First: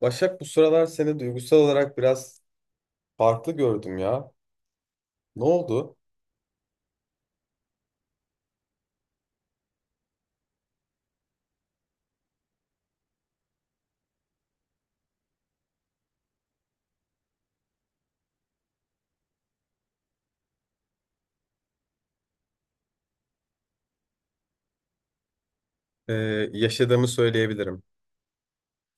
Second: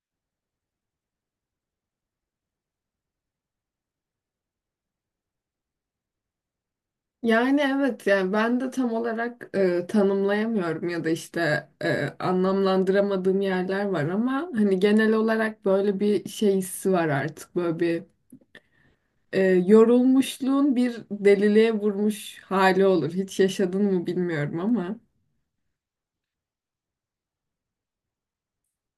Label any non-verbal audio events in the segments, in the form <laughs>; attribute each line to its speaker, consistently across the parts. Speaker 1: Başak, bu sıralar seni duygusal olarak biraz farklı gördüm ya. Ne oldu?
Speaker 2: Yani evet yani ben de tam olarak tanımlayamıyorum ya da işte anlamlandıramadığım yerler var ama hani genel olarak böyle bir şey hissi var artık böyle bir yorulmuşluğun bir deliliğe vurmuş hali olur. Hiç yaşadın mı bilmiyorum ama.
Speaker 1: Ee, Yaşadığımı söyleyebilirim.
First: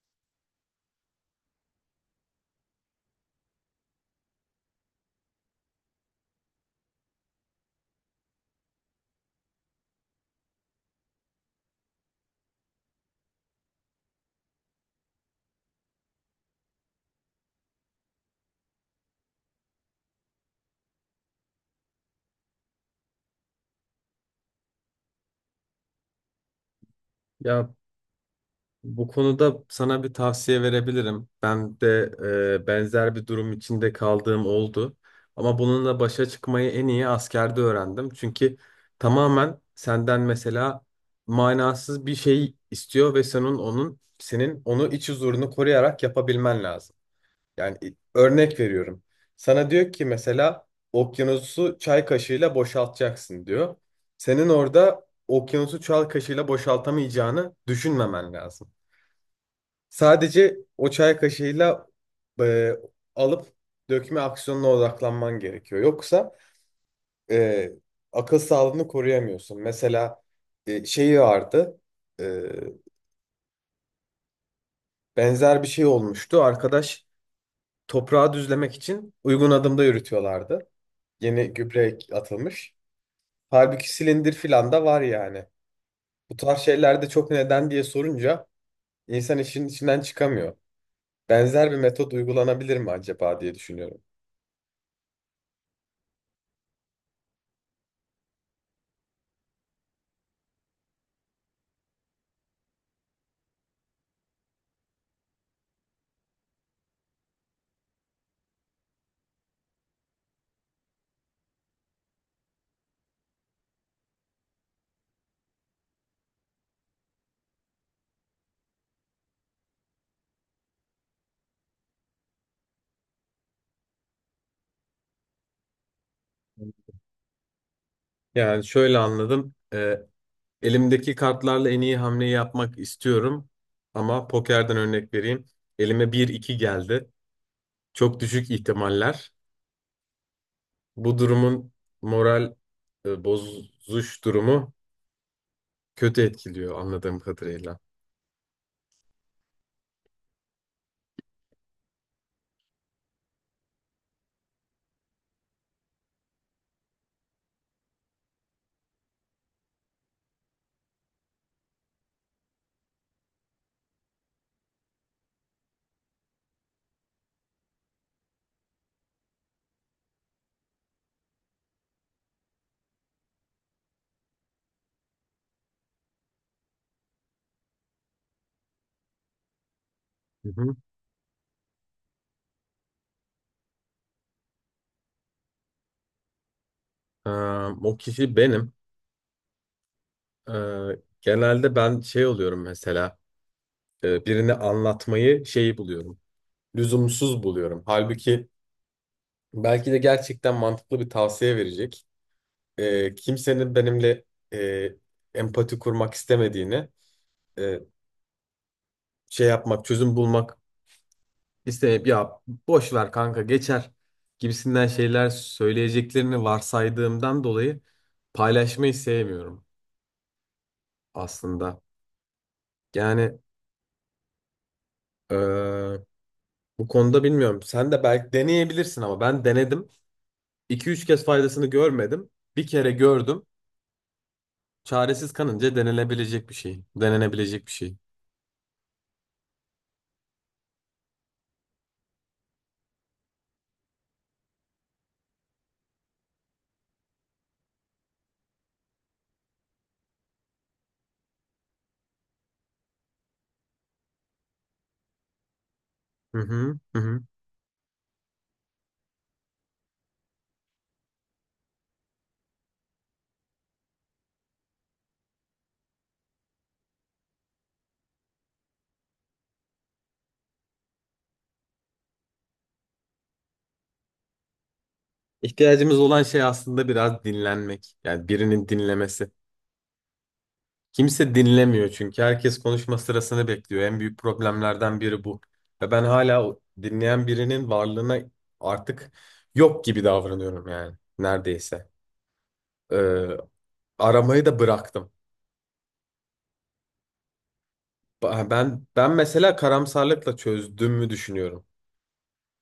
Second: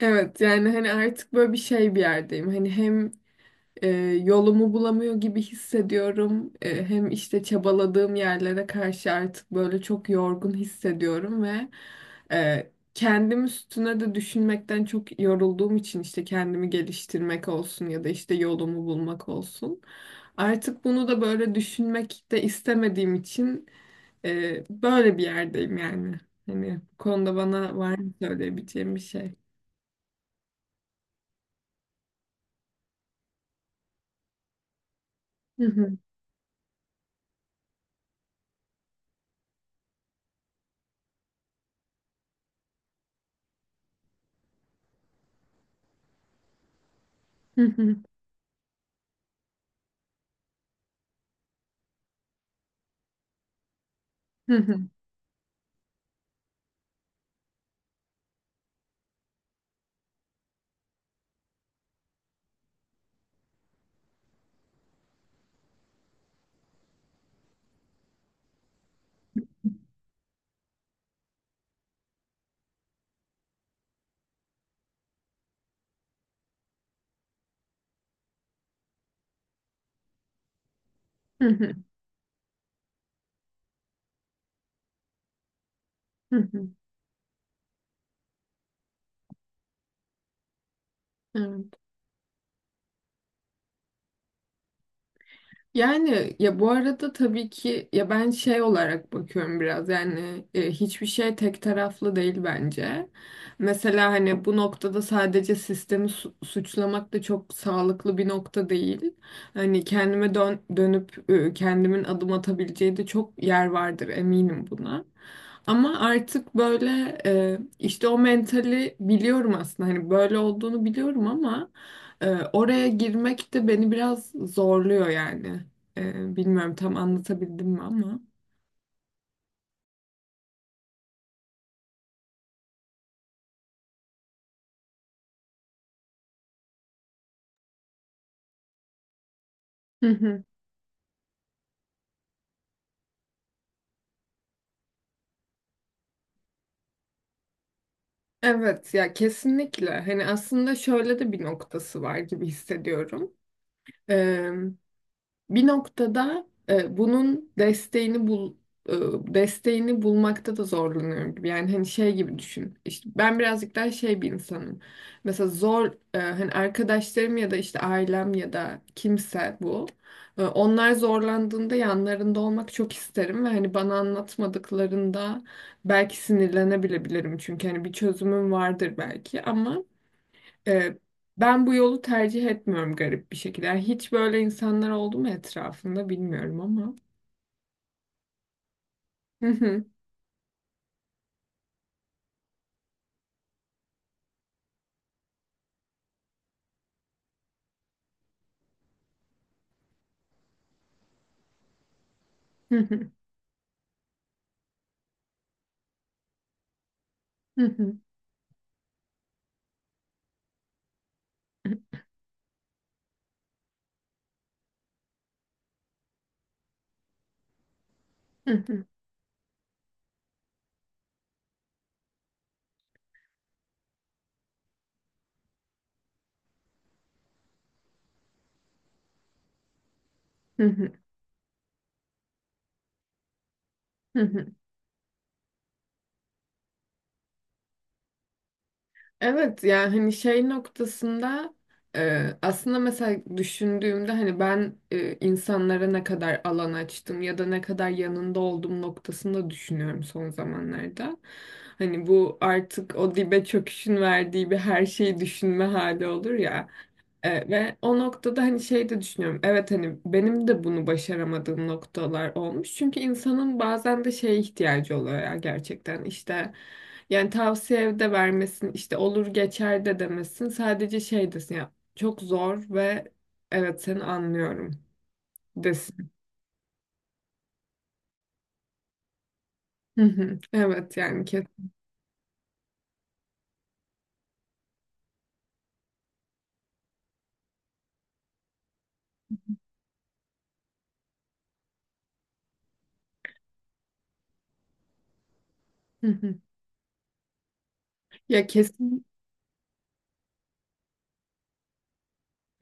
Speaker 2: Evet yani hani artık böyle bir şey bir yerdeyim. Hani hem e, yolumu bulamıyor gibi hissediyorum. Hem işte çabaladığım yerlere karşı artık böyle çok yorgun hissediyorum ve kendim üstüne de düşünmekten çok yorulduğum için işte kendimi geliştirmek olsun ya da işte yolumu bulmak olsun. Artık bunu da böyle düşünmek de istemediğim için böyle bir yerdeyim yani. Hani bu konuda
Speaker 1: Ya
Speaker 2: bana var mı söyleyebileceğim bir
Speaker 1: bu
Speaker 2: şey?
Speaker 1: konuda sana bir tavsiye verebilirim. Ben de benzer bir durum içinde kaldığım oldu. Ama
Speaker 2: Hı hı,
Speaker 1: bununla başa çıkmayı en iyi askerde öğrendim. Çünkü tamamen senden mesela manasız bir şey istiyor ve senin onun senin onu iç huzurunu koruyarak yapabilmen lazım.
Speaker 2: hı
Speaker 1: Yani
Speaker 2: hı,
Speaker 1: örnek veriyorum. Sana diyor ki mesela okyanusu çay kaşığıyla boşaltacaksın diyor. Senin
Speaker 2: hı hı,
Speaker 1: orada okyanusu çay kaşığıyla boşaltamayacağını düşünmemen lazım. Sadece o çay kaşığıyla e, alıp dökme aksiyonuna odaklanman gerekiyor. Yoksa e, akıl sağlığını koruyamıyorsun. Mesela şeyi vardı. e, Benzer bir şey olmuştu. Arkadaş toprağı düzlemek için uygun adımda yürütüyorlardı.
Speaker 2: hı
Speaker 1: Yeni
Speaker 2: hı,
Speaker 1: gübre atılmış. Halbuki silindir filan da var yani. Bu
Speaker 2: hı
Speaker 1: tarz
Speaker 2: hı.
Speaker 1: şeylerde çok neden diye sorunca insan işin içinden çıkamıyor. Benzer bir
Speaker 2: Evet.
Speaker 1: metot uygulanabilir mi acaba diye düşünüyorum.
Speaker 2: Yani ya bu arada tabii ki ya ben şey olarak bakıyorum biraz yani hiçbir şey tek taraflı değil bence. Mesela hani bu noktada sadece sistemi suçlamak da çok sağlıklı bir nokta değil. Hani kendime dönüp kendimin adım atabileceği de çok yer vardır eminim buna. Ama artık böyle işte o mentali biliyorum aslında hani böyle olduğunu biliyorum ama ee, oraya girmek de beni biraz zorluyor yani. Bilmiyorum tam anlatabildim mi ama.
Speaker 1: Yani şöyle anladım. Elimdeki kartlarla en iyi hamleyi yapmak istiyorum. Ama pokerden örnek vereyim. Elime bir iki geldi. Çok düşük ihtimaller.
Speaker 2: Hı hı.
Speaker 1: Bu durumun moral bozuş durumu kötü etkiliyor anladığım kadarıyla.
Speaker 2: Evet ya kesinlikle. Hani aslında şöyle de bir noktası var gibi hissediyorum. Bir noktada bunun desteğini e, bulmakta da zorlanıyorum gibi. Yani hani şey gibi düşün. İşte ben birazcık daha şey bir insanım. Mesela hani arkadaşlarım ya da işte ailem ya da kimse bu. Onlar zorlandığında yanlarında olmak çok isterim ve hani bana anlatmadıklarında belki sinirlenebilebilirim. Çünkü hani bir çözümüm vardır belki ama
Speaker 1: Hı hı.
Speaker 2: ee, ben bu yolu tercih etmiyorum garip bir şekilde. Yani hiç böyle insanlar oldu mu etrafında bilmiyorum ama.
Speaker 1: Ee, O kişi benim. Ee, Genelde ben şey oluyorum, mesela birini anlatmayı şeyi buluyorum. Lüzumsuz buluyorum. Halbuki belki de gerçekten mantıklı bir tavsiye verecek. Kimsenin benimle e, empati kurmak istemediğini, e, şey yapmak, çözüm bulmak İsteyip ya boş ver kanka geçer gibisinden şeyler söyleyeceklerini varsaydığımdan dolayı paylaşmayı sevmiyorum aslında. Yani eee, bu konuda bilmiyorum. Sen de belki deneyebilirsin ama ben denedim. İki üç kez faydasını görmedim. Bir kere gördüm.
Speaker 2: <laughs>
Speaker 1: Çaresiz kanınca denenebilecek bir şey. Denenebilecek bir şey.
Speaker 2: Evet yani hani şey noktasında aslında mesela düşündüğümde hani ben insanlara ne kadar alan açtım ya da ne kadar yanında olduğum noktasında düşünüyorum son zamanlarda. Hani bu artık o dibe çöküşün verdiği bir her şeyi düşünme hali olur
Speaker 1: Hı
Speaker 2: ya.
Speaker 1: hı, hı hı.
Speaker 2: Ve o noktada hani şey de düşünüyorum. Evet hani benim de bunu başaramadığım noktalar olmuş. Çünkü insanın bazen de şeye ihtiyacı oluyor ya gerçekten işte. Yani tavsiye de vermesin, işte olur geçer de demesin. Sadece şey desin ya, çok zor ve evet seni anlıyorum
Speaker 1: İhtiyacımız
Speaker 2: desin.
Speaker 1: olan şey aslında biraz dinlenmek. Yani birinin dinlemesi.
Speaker 2: Hı hı. Evet yani
Speaker 1: Kimse
Speaker 2: kesin.
Speaker 1: dinlemiyor çünkü herkes konuşma sırasını bekliyor. En büyük problemlerden biri bu. Ve ben hala o dinleyen birinin varlığına artık yok gibi davranıyorum yani neredeyse. Ee, Aramayı da bıraktım.
Speaker 2: Hı hı. Ya
Speaker 1: Ben
Speaker 2: kesin.
Speaker 1: ben mesela karamsarlıkla çözdüğümü düşünüyorum.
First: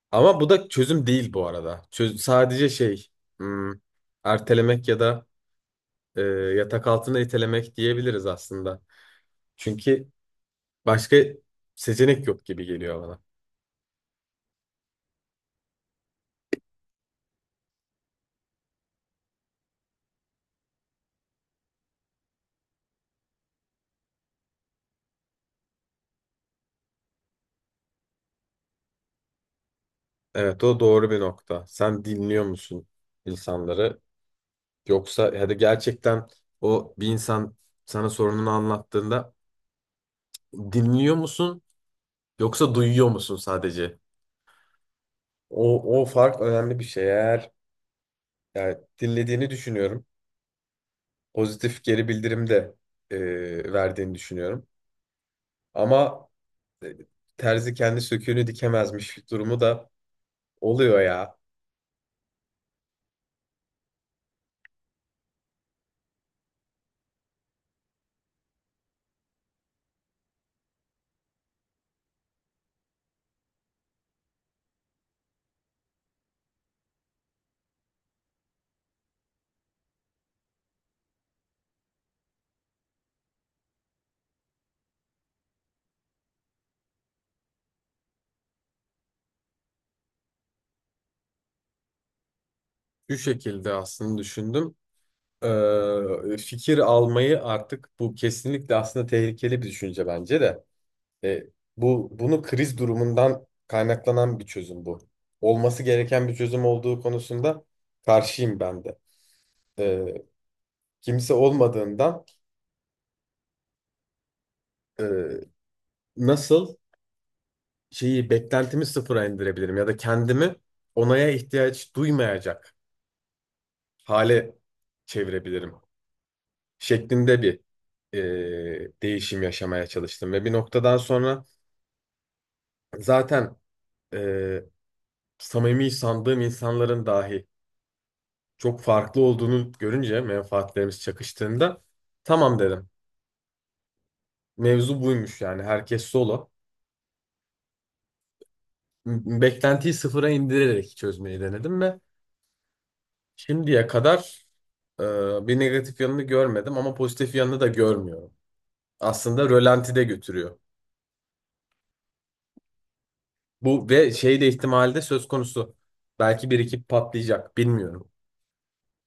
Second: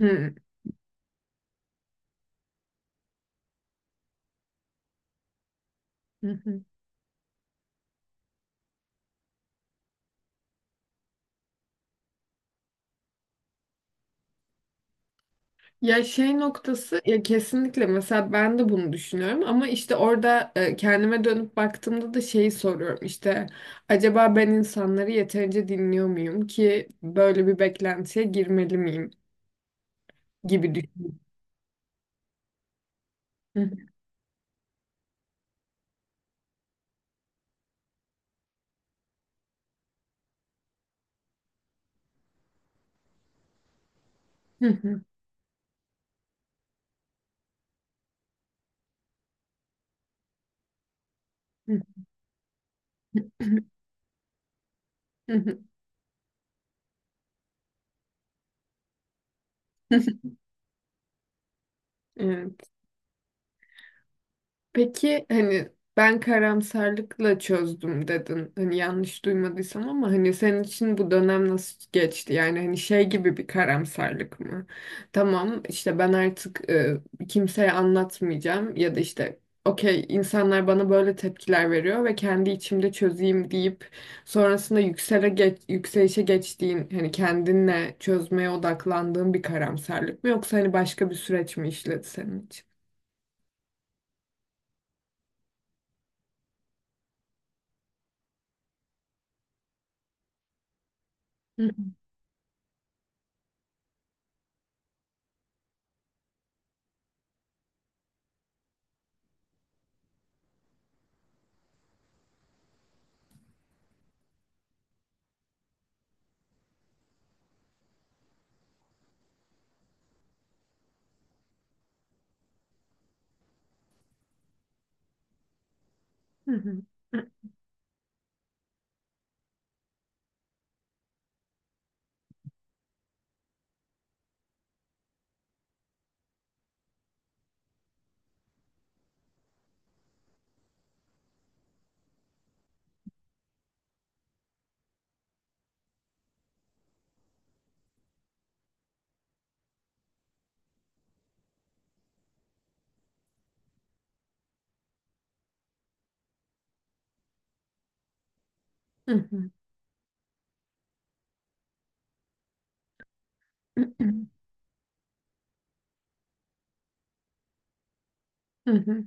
Speaker 2: Hı
Speaker 1: Ama bu da çözüm değil bu arada. Sadece şey, hmm, ertelemek ya da e,
Speaker 2: hı. Hı.
Speaker 1: yatak altına itelemek diyebiliriz aslında. Çünkü başka seçenek yok gibi geliyor bana.
Speaker 2: Ya şey noktası ya kesinlikle mesela ben de bunu düşünüyorum ama işte orada kendime dönüp baktığımda da şeyi soruyorum işte acaba ben insanları yeterince dinliyor muyum ki böyle bir beklentiye girmeli miyim
Speaker 1: Evet,
Speaker 2: gibi
Speaker 1: o doğru bir
Speaker 2: düşünüyorum.
Speaker 1: nokta. Sen dinliyor musun
Speaker 2: Hı
Speaker 1: insanları? Yoksa hadi gerçekten o bir insan sana sorununu anlattığında dinliyor musun yoksa duyuyor musun sadece?
Speaker 2: hı.
Speaker 1: O fark önemli bir şey. Eğer yani dinlediğini düşünüyorum.
Speaker 2: Hı
Speaker 1: Pozitif
Speaker 2: hı.
Speaker 1: geri bildirim de verdiğini düşünüyorum.
Speaker 2: Hı hı.
Speaker 1: Ama e, terzi kendi söküğünü dikemezmiş durumu da oluyor ya.
Speaker 2: Evet. Peki hani ben karamsarlıkla çözdüm dedin. Hani yanlış duymadıysam ama hani senin için bu dönem nasıl geçti? Yani hani şey gibi bir karamsarlık mı? Tamam işte ben artık kimseye anlatmayacağım ya da işte okey insanlar bana böyle tepkiler veriyor ve kendi içimde çözeyim deyip sonrasında yükselişe geçtiğin hani kendinle çözmeye odaklandığın bir karamsarlık mı yoksa hani başka bir süreç mi işledi senin için?
Speaker 1: Şu şekilde aslında düşündüm. Fikir almayı artık bu kesinlikle aslında tehlikeli bir düşünce bence de. E, bunu kriz durumundan kaynaklanan bir çözüm bu. Olması gereken bir çözüm olduğu konusunda karşıyım ben de. E, Kimse olmadığından e, nasıl şeyi beklentimi sıfıra indirebilirim ya da kendimi onaya ihtiyaç duymayacak hale çevirebilirim
Speaker 2: Hı hı.
Speaker 1: şeklinde bir değişim yaşamaya çalıştım ve bir noktadan sonra zaten e, samimi sandığım insanların dahi çok farklı olduğunu görünce menfaatlerimiz çakıştığında tamam dedim. Mevzu buymuş, yani herkes solo. Beklentiyi sıfıra indirerek çözmeyi denedim ve şimdiye kadar e, bir negatif yanını görmedim ama pozitif yanını da görmüyorum.
Speaker 2: Hı
Speaker 1: Aslında
Speaker 2: hı.
Speaker 1: rölantide götürüyor. Bu ve şey de ihtimali de söz konusu. Belki bir iki patlayacak, bilmiyorum.
Speaker 2: Hı hı.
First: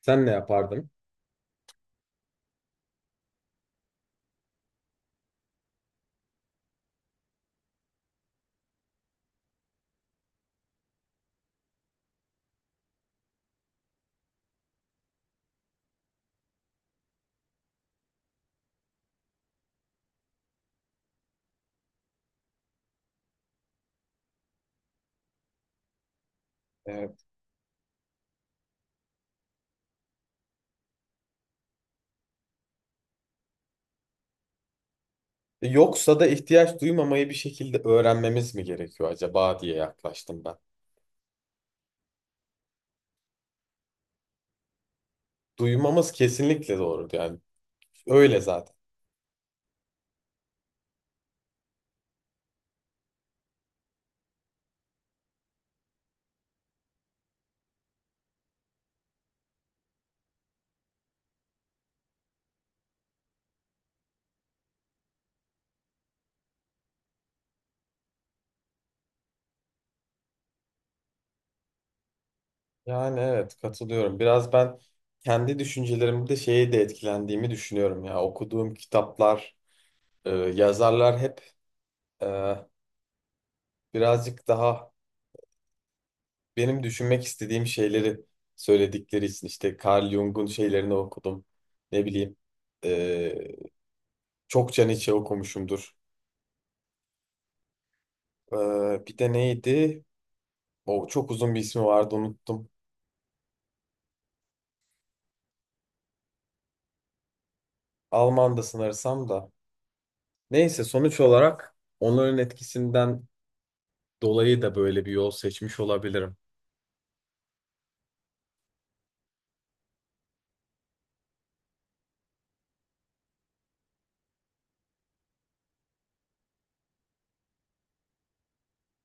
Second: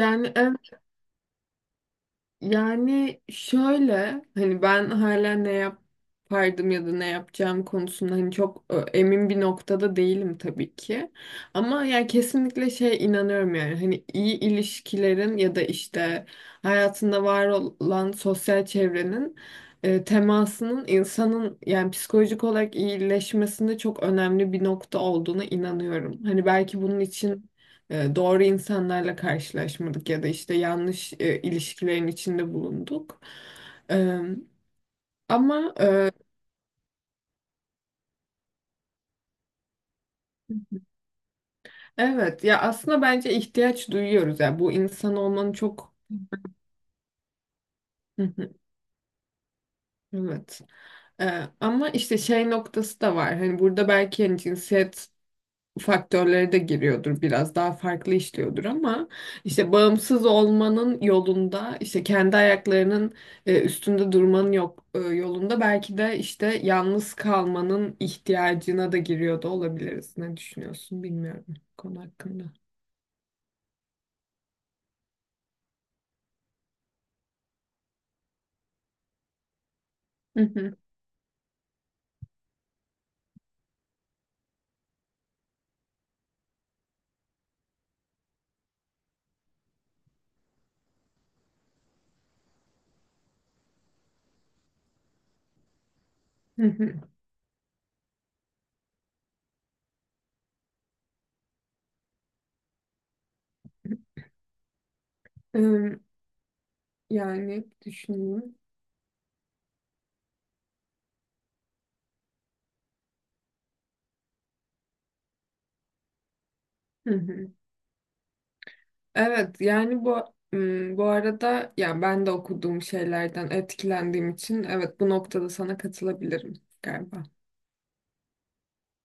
Speaker 1: Sen ne
Speaker 2: evet,
Speaker 1: yapardın?
Speaker 2: yani şöyle hani ben hala ne yapardım ya da ne yapacağım konusunda hani çok emin bir noktada değilim tabii ki. Ama yani kesinlikle şey inanıyorum yani hani iyi ilişkilerin ya da işte hayatında var olan sosyal çevrenin temasının insanın yani psikolojik olarak iyileşmesinde çok önemli bir nokta olduğuna inanıyorum. Hani belki bunun için doğru insanlarla karşılaşmadık ya da işte yanlış ilişkilerin içinde bulunduk. E, ama
Speaker 1: Yoksa da ihtiyaç duymamayı bir şekilde öğrenmemiz mi gerekiyor acaba diye yaklaştım ben.
Speaker 2: evet ya aslında bence ihtiyaç duyuyoruz ya bu insan olmanın çok.
Speaker 1: Duymamız kesinlikle doğru, yani
Speaker 2: Hı
Speaker 1: öyle
Speaker 2: hı.
Speaker 1: zaten.
Speaker 2: Evet. Ama işte şey noktası da var. Hani burada belki hani cinsiyet faktörleri de giriyordur biraz daha farklı işliyordur ama işte bağımsız olmanın yolunda işte kendi ayaklarının üstünde durmanın yok e, yolunda belki de işte yalnız kalmanın ihtiyacına da giriyor da olabiliriz. Ne düşünüyorsun bilmiyorum bu konu hakkında.
Speaker 1: Yani evet, katılıyorum. Biraz ben kendi düşüncelerimde şeye de etkilendiğimi düşünüyorum ya. Okuduğum kitaplar,
Speaker 2: Hı hı,
Speaker 1: yazarlar hep e, birazcık daha benim düşünmek istediğim şeyleri söyledikleri için, işte Carl Jung'un şeylerini okudum. Ne bileyim, e, çokça Nietzsche okumuşumdur.
Speaker 2: hı hı.
Speaker 1: E, Bir de neydi? O çok uzun bir ismi vardı, unuttum.
Speaker 2: Em, Yani düşünüyorum.
Speaker 1: Alman da sanırsam da. Neyse, sonuç olarak onların etkisinden dolayı da böyle bir yol seçmiş olabilirim.
Speaker 2: Hı hı. Evet yani bu arada yani ben de okuduğum şeylerden etkilendiğim için evet bu noktada sana katılabilirim galiba.